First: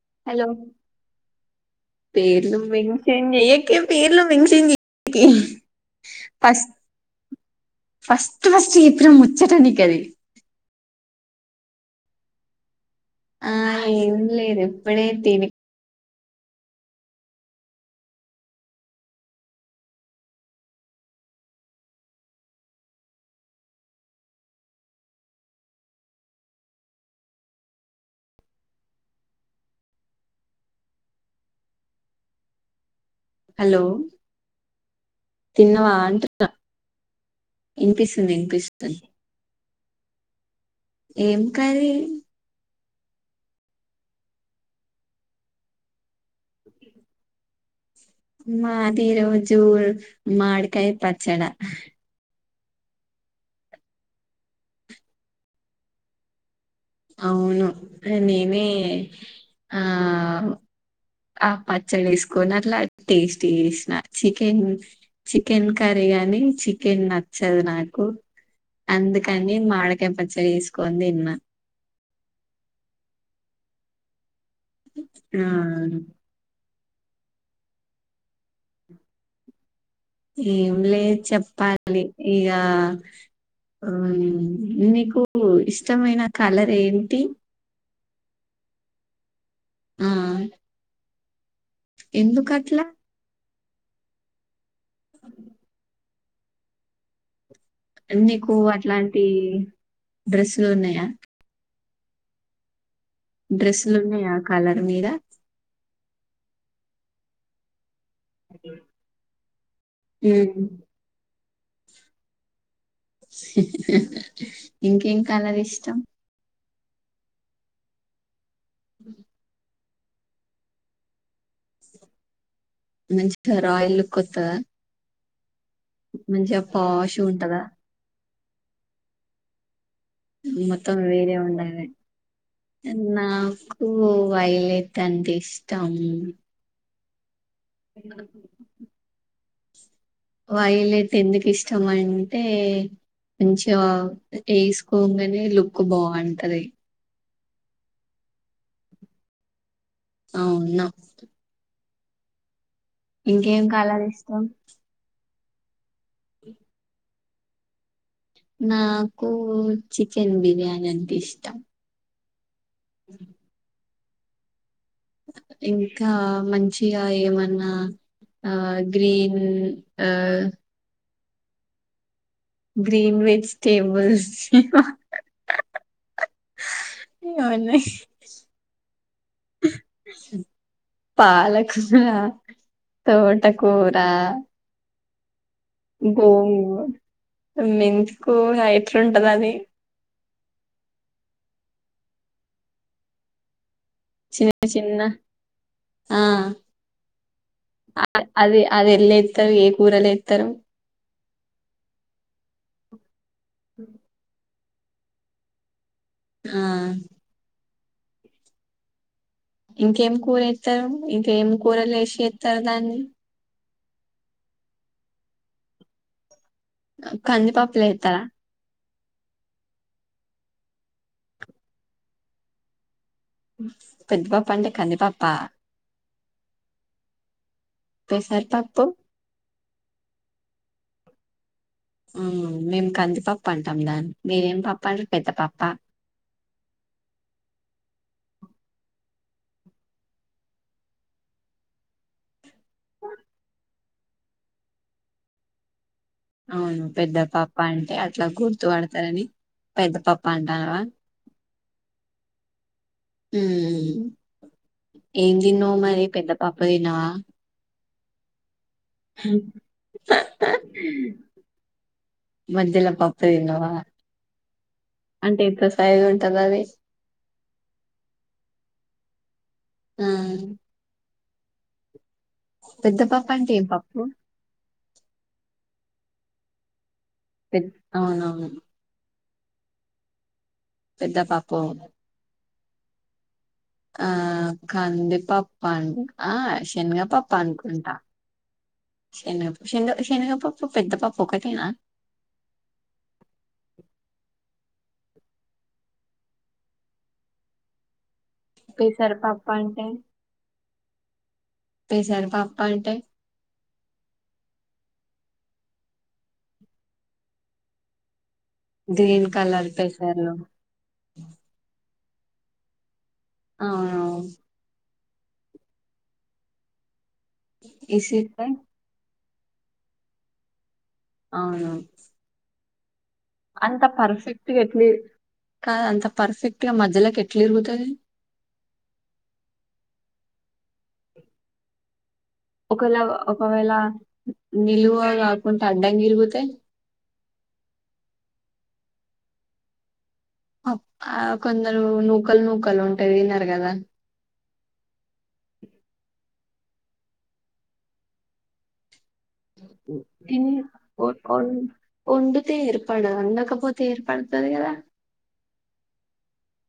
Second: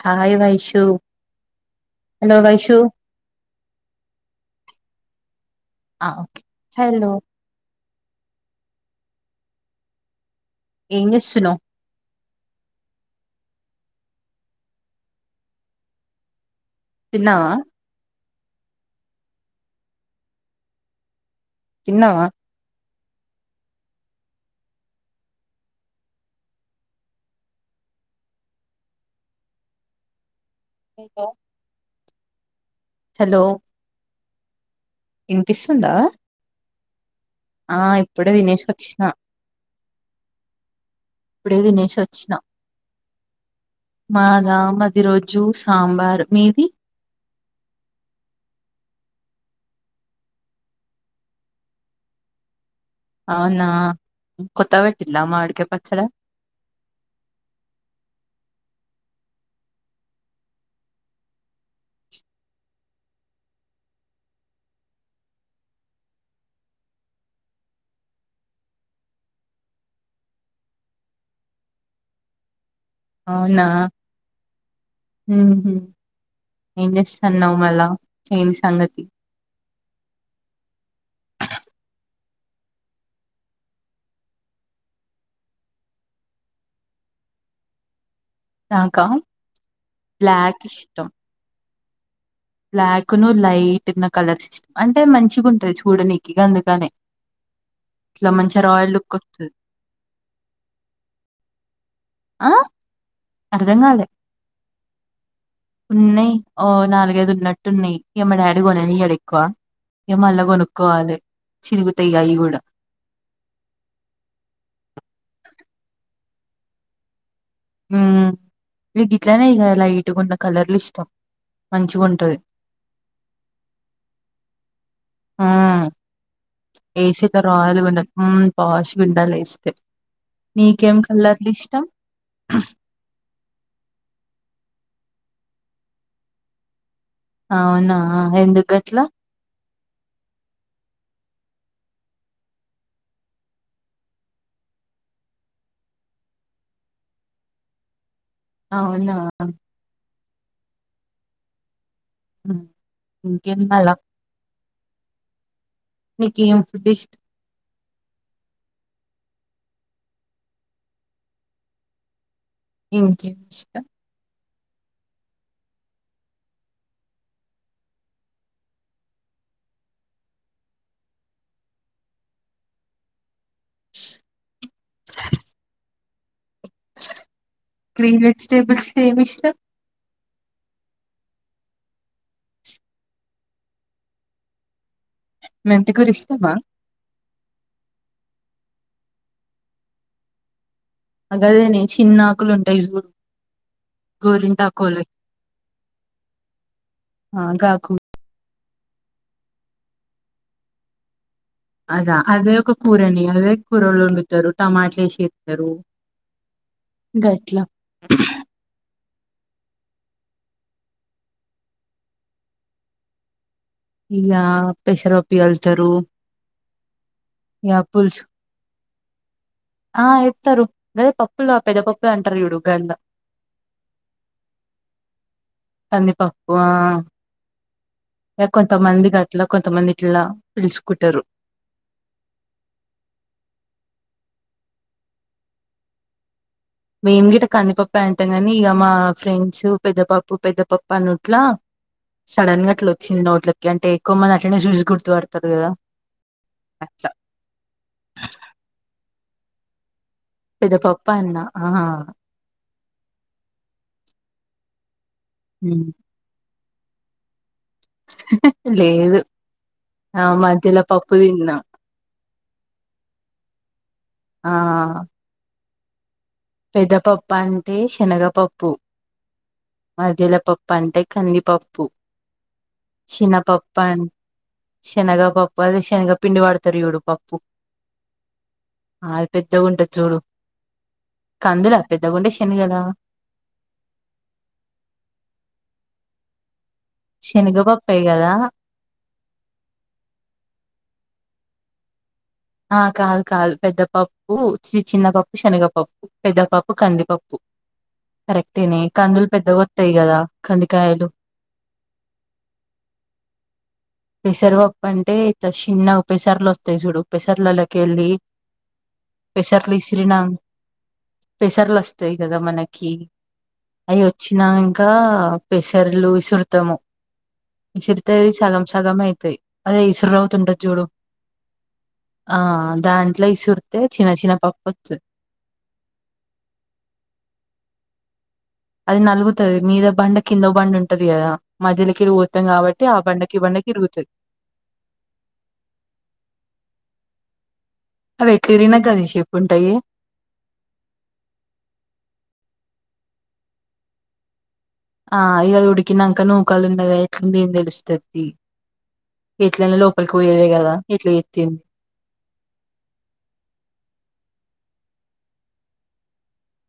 Hi Vaishu hello పేర్లు Vaishu mention చేయకే పేర్లు మెన్షన్ చే [unintelligible] ఆ హలో ఫస్ట్ ఫస్ట్ చెప్పిన ముచ్చట నీకది ఏంచేస్తున్నవ్ ఆ ఏం లేదు ఇప్పుడే తిని తిన్నావా తిన్నావా ఇంతో హలో వినిపిస్తుందా తిన్నవా అంటున్న ఆ ఇప్పుడే తినేసి వచ్చినా ఏం ఇప్పుడే కర్రీ తినేసి వచ్చిన మాదా మాది ఈ రోజు సాంబారు, మీది మాదీరోజూ మాడికాయ పచ్చడా అవునా కొత్తగ పెట్టిందా మామిడ్కాయ పచ్చడా అవును నేనే ఆ ఆ పచ్చడి వేసుకొని అట్లా టేస్ట్ చేసిన చికెన్ చికెన్ కర్రీ గాని చికెన్ నచ్చదు నాకు అందుకని మావిడకాయ పచ్చడి వేసుకొని తిన్న అవునా ఆ ఉహు ఏం చేస్తున్నావు మళ్ళా, ఏం సంగతి ఏం లే చెప్పాలి ఇగా ఆ నీకు ఇష్టమైన కలర్ ఏంటి నాకా ఆ బ్లాక్ ఇష్టం ఎందుకు అట్లా బ్లాక్ ను లై లైటు ఉన్న కలర్ ఇష్ అంటే మంచిగుంటై చూడనీకి గందుకనే నీకు అట్లాంటి డ్రెస్సులు ఉన్నాయా ఆ అర్థం డ్రెస్సులు కాలే ఉన్నాయా కలర్ మీద ఉన్నాయి ఓ నాలుగైదు ఉన్నట్టు ఉన్నాయి ఏ మ డాడీ కొననియడెక్కువ నే మళ్ళా ఉమ్. కొనుక్కోవాలె చిరుగుతాయి అయి గూడ ఇంకేం కలర్ ఇష్టం మ్మ్ నీ కిట్లనేగా లై ఎట్టుగున్న కలర్లు ఇష్టం మంచిగుంటది మంచిగ రాయల్ లుక్ వొత్తద మ్ ఏసీతో ఉంటదా రోయల్ గుండ హ్మ్ పాష్ గా ఉండాలి ఇస్తే మొత్తం వేరే ఉండాలె నాకు వైలే తంటే ఇష్టం అవునా ఎందుకు అట్లా వైలెట్ ఎందుకు ఇష్టం అంటే కొంచెం వేసుకోగానే లుక్ బాగుంటది అవునా అవునా ఆ ఇంకేం కలర్ ఇష్టం మీకు ఏం ఫుడ్ ఇస్ట్ నాకు చికెన్ బిర్యానీ అంటే ఇష్టం ఇంకేం ఇష్టం ఇంకా మంచిగా ఏమన్నా ఆ గ్రీన్ ఆ గ్రీన్ విచ్ టేబుల్స్ ఇవ [inaudible] గ్రీన్ వెజిటేబుల్స్ ఏమి ఇష్టం పాలకూర తోటకూరా [inaudible] ఇష్టమా [unintelligible] మెంత్ కూరా ఎట్లుంటది అది అగదనే చిన్న ఆకులుంటాయి జూడు చిన్న చిన్న ఆ ఆ గాకు అ అది అది ఏలేతారు ఏ కూరలో ఏతరు అదా అదే ఒక కూరని అదే కూరలో ఉండుతారు టమాట ఎసి చేతరు ఆ [inaudible] ఇంకేం కూర చేతరు ఇంకేం కూరలు ఏసి చేతరు దాన్ని ఇగా పెసరపపి కలుస్తారు కందిపప్ల ఎతార ఆ ఎతరు గదే పప్పులో పేద పప్పు అంటారు జుడు గంద్ లో పెద్ద పప్పు అంటే కందీపప్పా కందిపప్పు ఆ ఇహ పెసరపప్పు కొంతమంది గట్ల కొంతమంది ఇట్లా పిల్చుకుంటరు. హ్మ్ మేం కందిపప్పు అంటాం దాన్ని, మీరేం పప్పం పెద్దపప్పా? మేం గిట కందిపప్పే అంటాం గానీ ఇగ మా ఫ్రెండ్స్ పెద్దపప్పు పెద్దపప్పు అనుట్లా సడన్ గా అట్లొచ్చింది నోట్లకి, అంటే ఎక్కువ మంది అట్లనే జూసి గుర్తువడతరు గదా. అవును పెద్దపప్పంటె అట్ల గుర్తువడతరని. పెద్దపప్ పెదపప్పాన్నా ఆ హ్మ్మ్ ఏం తిన్నవు ఉమ్. మరి పెద్దపప్ పొయినా [unintelligible] ఆ మధ్యలో పప్పు తిన్నాం మధ్యలో పప్పు తిన్నావా? అంటే ఎక్సస్ [unintelligible] పెదపప్పు అంటే శనగపప్పు, ఆ మధ్యలపప్పు అంటె కందిపప్పు పెద్దపప్పు అంటే ఏం శనపప్పు పప్పు అం శనగపప్పు అదే శనగపిండి వాడుతరు జూడు. పెద్ అవునవును. పెద్దగుంటది జూడు. పెద్ద పాప కందులా పెద్దగుండెస్ ఎనుగదా. ఆ కందిపప్పాండి ఆ స్ శనగపప్పానుకుంటా, శనగపప్పే కదా శనగ షెన్గ షెనగపప్పు పెద్దపప్ ఒకటేనా. ఆ కాదు కాదు పెద్దపప్పు, సి చిన్నపప్పు, శనగపప్పు. పెద్దపప్పు కందిపప్పు. కరెక్టేనే, కందులు పెసరపప్పు పెద్దగొస్తాయి గదా ఖంది కాయిదు. పెసరపప్పంటే? పెసరపప్పంటే ఇట్ట షిన్నగ పేసర్లొస్తయి జూడు, పెసర్లలకెల్లీ. గ్రీన్ కలర్ పెసర్లు ఇసిరినా పెసర్లు పెసర్లొస్ స్తయి కదా మనకి. అయి అవును ఒచ్చినా ఇంకా ఆ పెసర్లు ఇసురుతము. ఇసురుతది ఇసిరితే సగం. అయితది. అదే ఇసురవుతుంటది జూడు. అవును దాన్ అంత పర్ఫెక్ట్గా ఎట్లి కా అంత పర్ఫెక్ట్గా మధ్యలోకి ఎట్లు ఇరుగుతది అది నలుగుతుది మీద బండ కిందో బండ ఉంటది కదా మధ్యలోకిరు ఒకవేళ ఒకవేళ నిలువ కాకుండా అడ్డం తరిగితే అవి ఎట్లు ఇరిగినా గదే షేప్ ఉంటాయి కొందరు నూకలు నూకలు ఉంటే తిన్నారు కదా ఆ ఇ ఉడికినంకనో నూకాలు ఉండద అట్లుంది తెలుస్తాది తిన్ ఓ ఓ చెత్తంది వోడితే ఏర్పాడు వడకపోతే ఏర్పాడు అదిగద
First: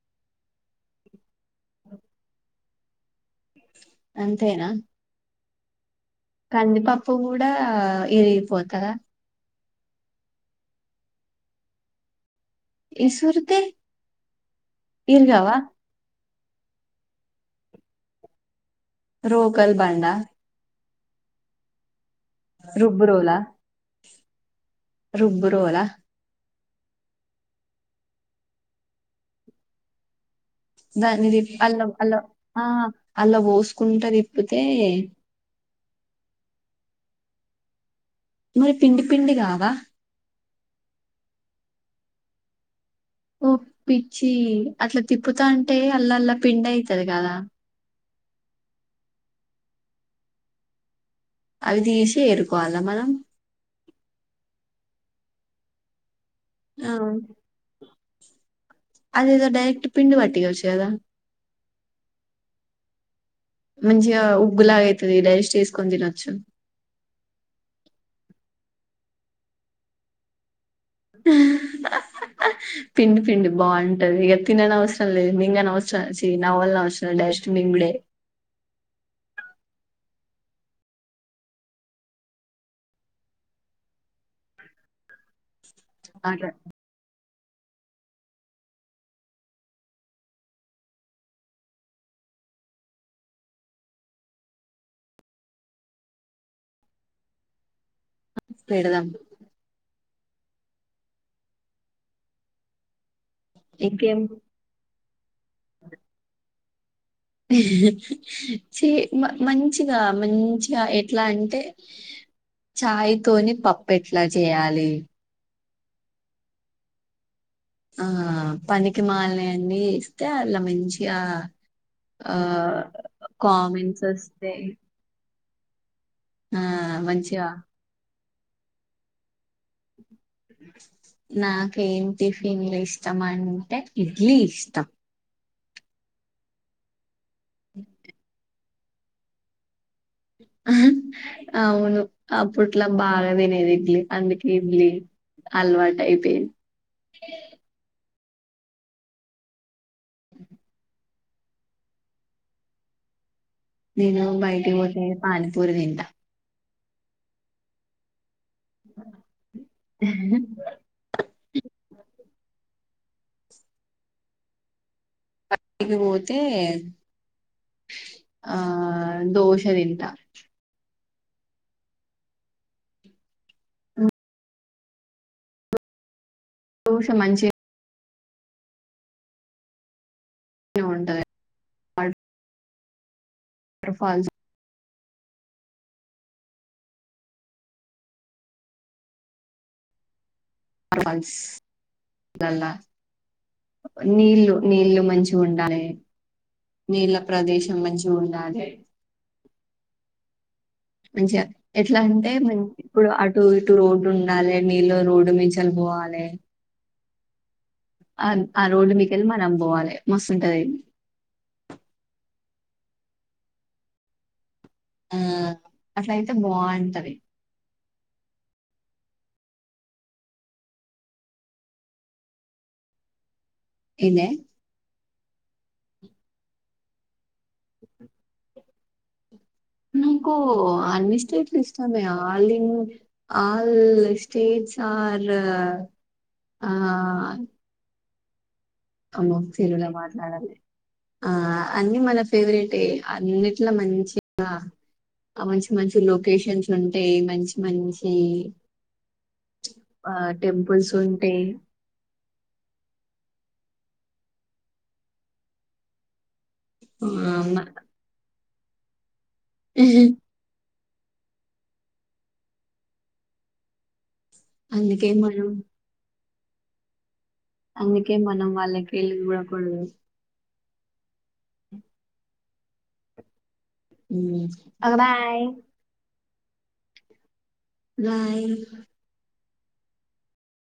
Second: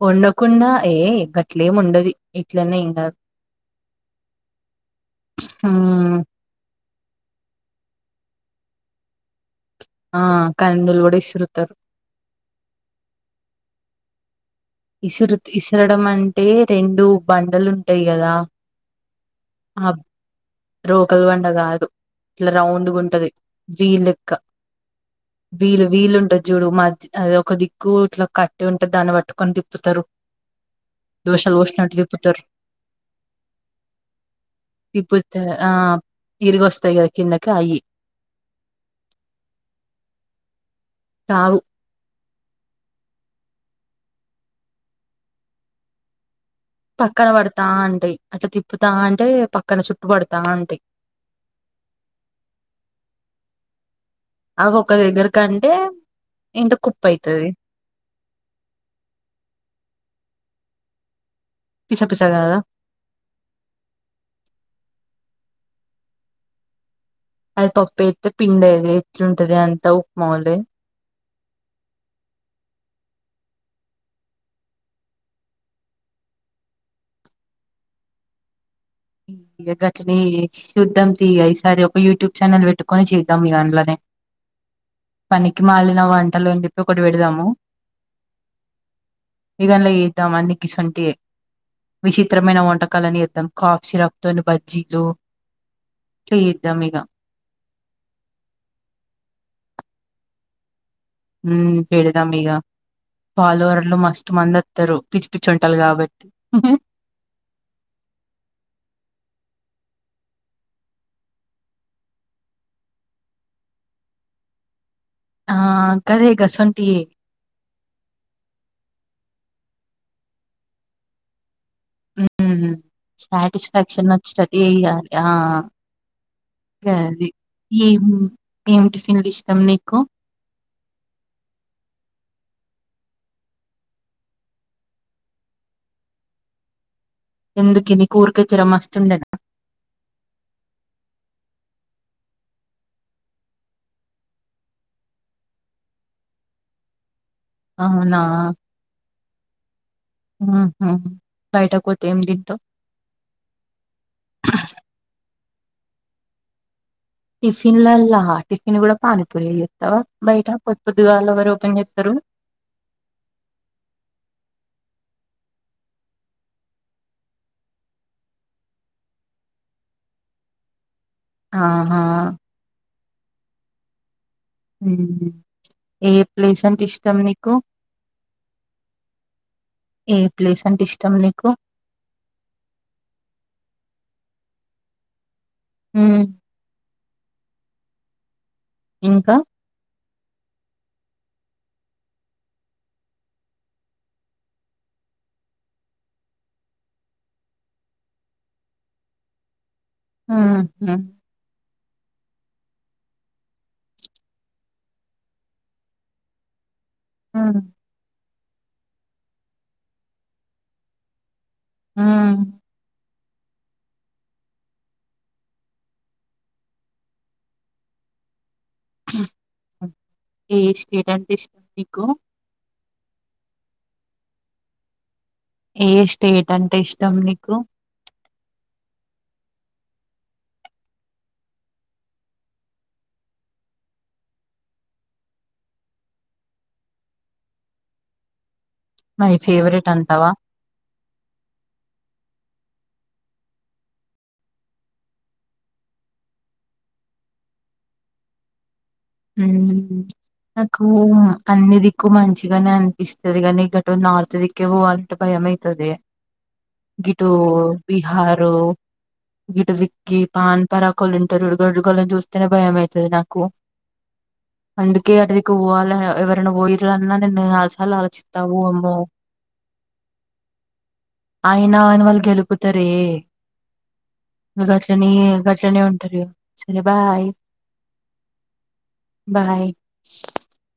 వొండకుండా ఏ గట్లేముండది ఇట్లనే ఇంత అంతేనా ఉమ్ ప్పుగుడా ఇరిగిపోతదా ఆ కందులుగూడ ఇసురుతారు ఇసురుతే ఇసురుత్ ఇసరడమం టే రెండు బండలుంటయి గదా రోకల్ బండా రోకల్ బండ గాదు ఇట్ల రౌండ్గుటది రుబ్బురోలా జీలెక్క రుబ్బురోలా వీలు వీలు ఉంటది చూడు మద్ అ ఒక దిక్కు ఇట్ల కట్టుంటది దాన్నిబట్టు కొని దిప్ పుతరు దాన్ని దిప్ అల్ల అల్ల ఆ అల్ల వోసుకుంట తిప్పుతే తిప్పుతే ఆ తిరిగొస్తయిగద కిందకి అయ్యి మరి పిండి పిండిగావా కావు ఓ పిచ్చి అట్ల తిప్పుతాంటే అల్లల్ల పక్కన పడతాంటయి అట్ల తిప్పుతాంటే పక్కన సుట్టుపడతాంటయి అవి తీసి ఏరుకోవాలా మనం అవొక దగ్గరికంటే ఆ అదేదో డైరెక్ట్ పిండి వట్ యొచ్చు గదా పిస పిస గాదా మంచిగ ఉగ్గులాగయితది డైజెస్ట్ ఏసుకొని తినొచ్చు అది పప్పేత్తే పిండి అయ్యేది ఎట్లుంటదే అంత ఉప్మోలే పిండి పిండి బాగుంటది ఇగ తిననవసరం లేదు మింగనవసరం చీ నవ్వల్నవసరం లే డైరెస్ట్ మింగుడే ఇగ గట్లనే శుద్ధాం తీ ఈసారి ఒక యూట్యూబ్ ఛానల్ వెట్టుకొని చేద్దాం ఇగ అండ్లనే పని మాలిన అట్లా వంటలని చెప్పి ఒకటి వెడదాం హలో ఇగ అండ్ల చేద్దాం అన్ని గిసొంటియే విచిత్రమైన వంటకాలన్ని చేత్తం కా షిరప్ తోని బజ్జీలు చేద్దాం ఇగ పెడదాం ఊ పెడదాం ఇగ ఫాలోవర్లు ఇంకేం మస్త్ మందొ త్తరు పిచ్చి పిచ్చొంటలు కాబట్ ఉ హే చీ మంచిగా మంచిగా ఎట్లా అంటే చాయ్ తోని పప్పు ఎట్లా చేయాలి ఆ కదే గసొంటియే ఆ పనికి మాలినయన్ని ఇస్తే అట్లా మంచిగా ఆ ఉమ్ కామెంట్స్ సాటిస్ఫాక్షన్ వచ్చ స్టడీ వస్తాయి అయ్యాలి ఆ ఆ గది మంచిగా ఏము ఏం టిఫిన్ లు ఇష్ నాకేం ఏం టిఫ్ ఫిన్లు ఇష్టం అంటే ఇడ్లీ ఇష్టం ఎందుకుని కూర్కచరమస్తూ చండగా అవును అప్పుట్లా బాగా తినేది ఇడ్లీ అందుకే ఇడ్లీ అలవాటు అయిపోయింది అవునా ఆహా బయటక్ పోతే ఏం తింటావ్ నేను బయటికి పోతే పాణి పూ పురి తింట టిఫిన్ లల్లా టిఫిన్ కూడా పానీపూరి యేజేస్తావా బయట పొద్ పొద్దుగాళ్ల ఎవరు ఓపెన్ చేస్తారు బయటకి పోతే ఆ దోశ తింట ఆహా ఉమ్ హుమ్ యే ప్లేస్ అంటే దోశ ఇష్టం నీకు మంచిగానే ఏ ప్లేస్ అంటే ఇష్టం ఉంటది నీకు వాటర్ ఫాల్స్ ఉమ్ ఇంకా ఫాల్స్ అలా నీళ్లు నీళ్ళు మంచిగా ఉండాలి నీళ్ళ ప్రదేశం మంచిగా ఉండాలి ఉమ్ మంచిగా ఎట్లా అంటే ఇప్పుడు అటు ఇటు రోడ్డు ఉండాలే నీళ్లో రోడ్డు మించెల్ పోవాలే ఆ ఆ రోడ్ మీకెళ్ళి మనం పోవాలే మస్తుంటాది ఆ ఆ అట్లయితే బాగుంటది ఏ స్టేట్ అంటే ఇష్టం మీకు ఎందే ఏ స్టేట్ అంటే ఇష్టం నీకు నాకు అన్ని స్టేట్లు ఇష్టమే all in all states are my అమ్మో తెలుగులో ఫేవరెట్ అంటావా? మాట్లాడాలి ఆ అన్ని మన ఫేవరెట్ అన్నిట్లో మంచిగా మంచి మంచి లొకేషన్స్ ఉంటాయి మంచి మంచి ఊహు ఆహ్, నాకు టెంపుల్స్ ఉంటాయి. అన్నిదికు మంచిగానే అనిపిస్తది గానీ గట్ నార్త్ దిక్కు పోవాలంట భయం అవుతుది గేటు ఆహ్, మ బీహార్ హ గిట దకి పాన్ పరాకోలు ఉంటారుగడుగని చూస్తేనే భయం అవుతుది నాకు అందుకే అటుదికు పోవాలి ఎవర్ పోయిన రన్ అందుకే మనం వాళ్ళకి వెళ్ళ కూడాదు అయినా అని వాళ్ళు గెలుకుటారే హ్మ్. గేట్లను బాయ్. గేట్లను ఉంటారు ఇగ సరే బాయ్ బాయ్ బాయ్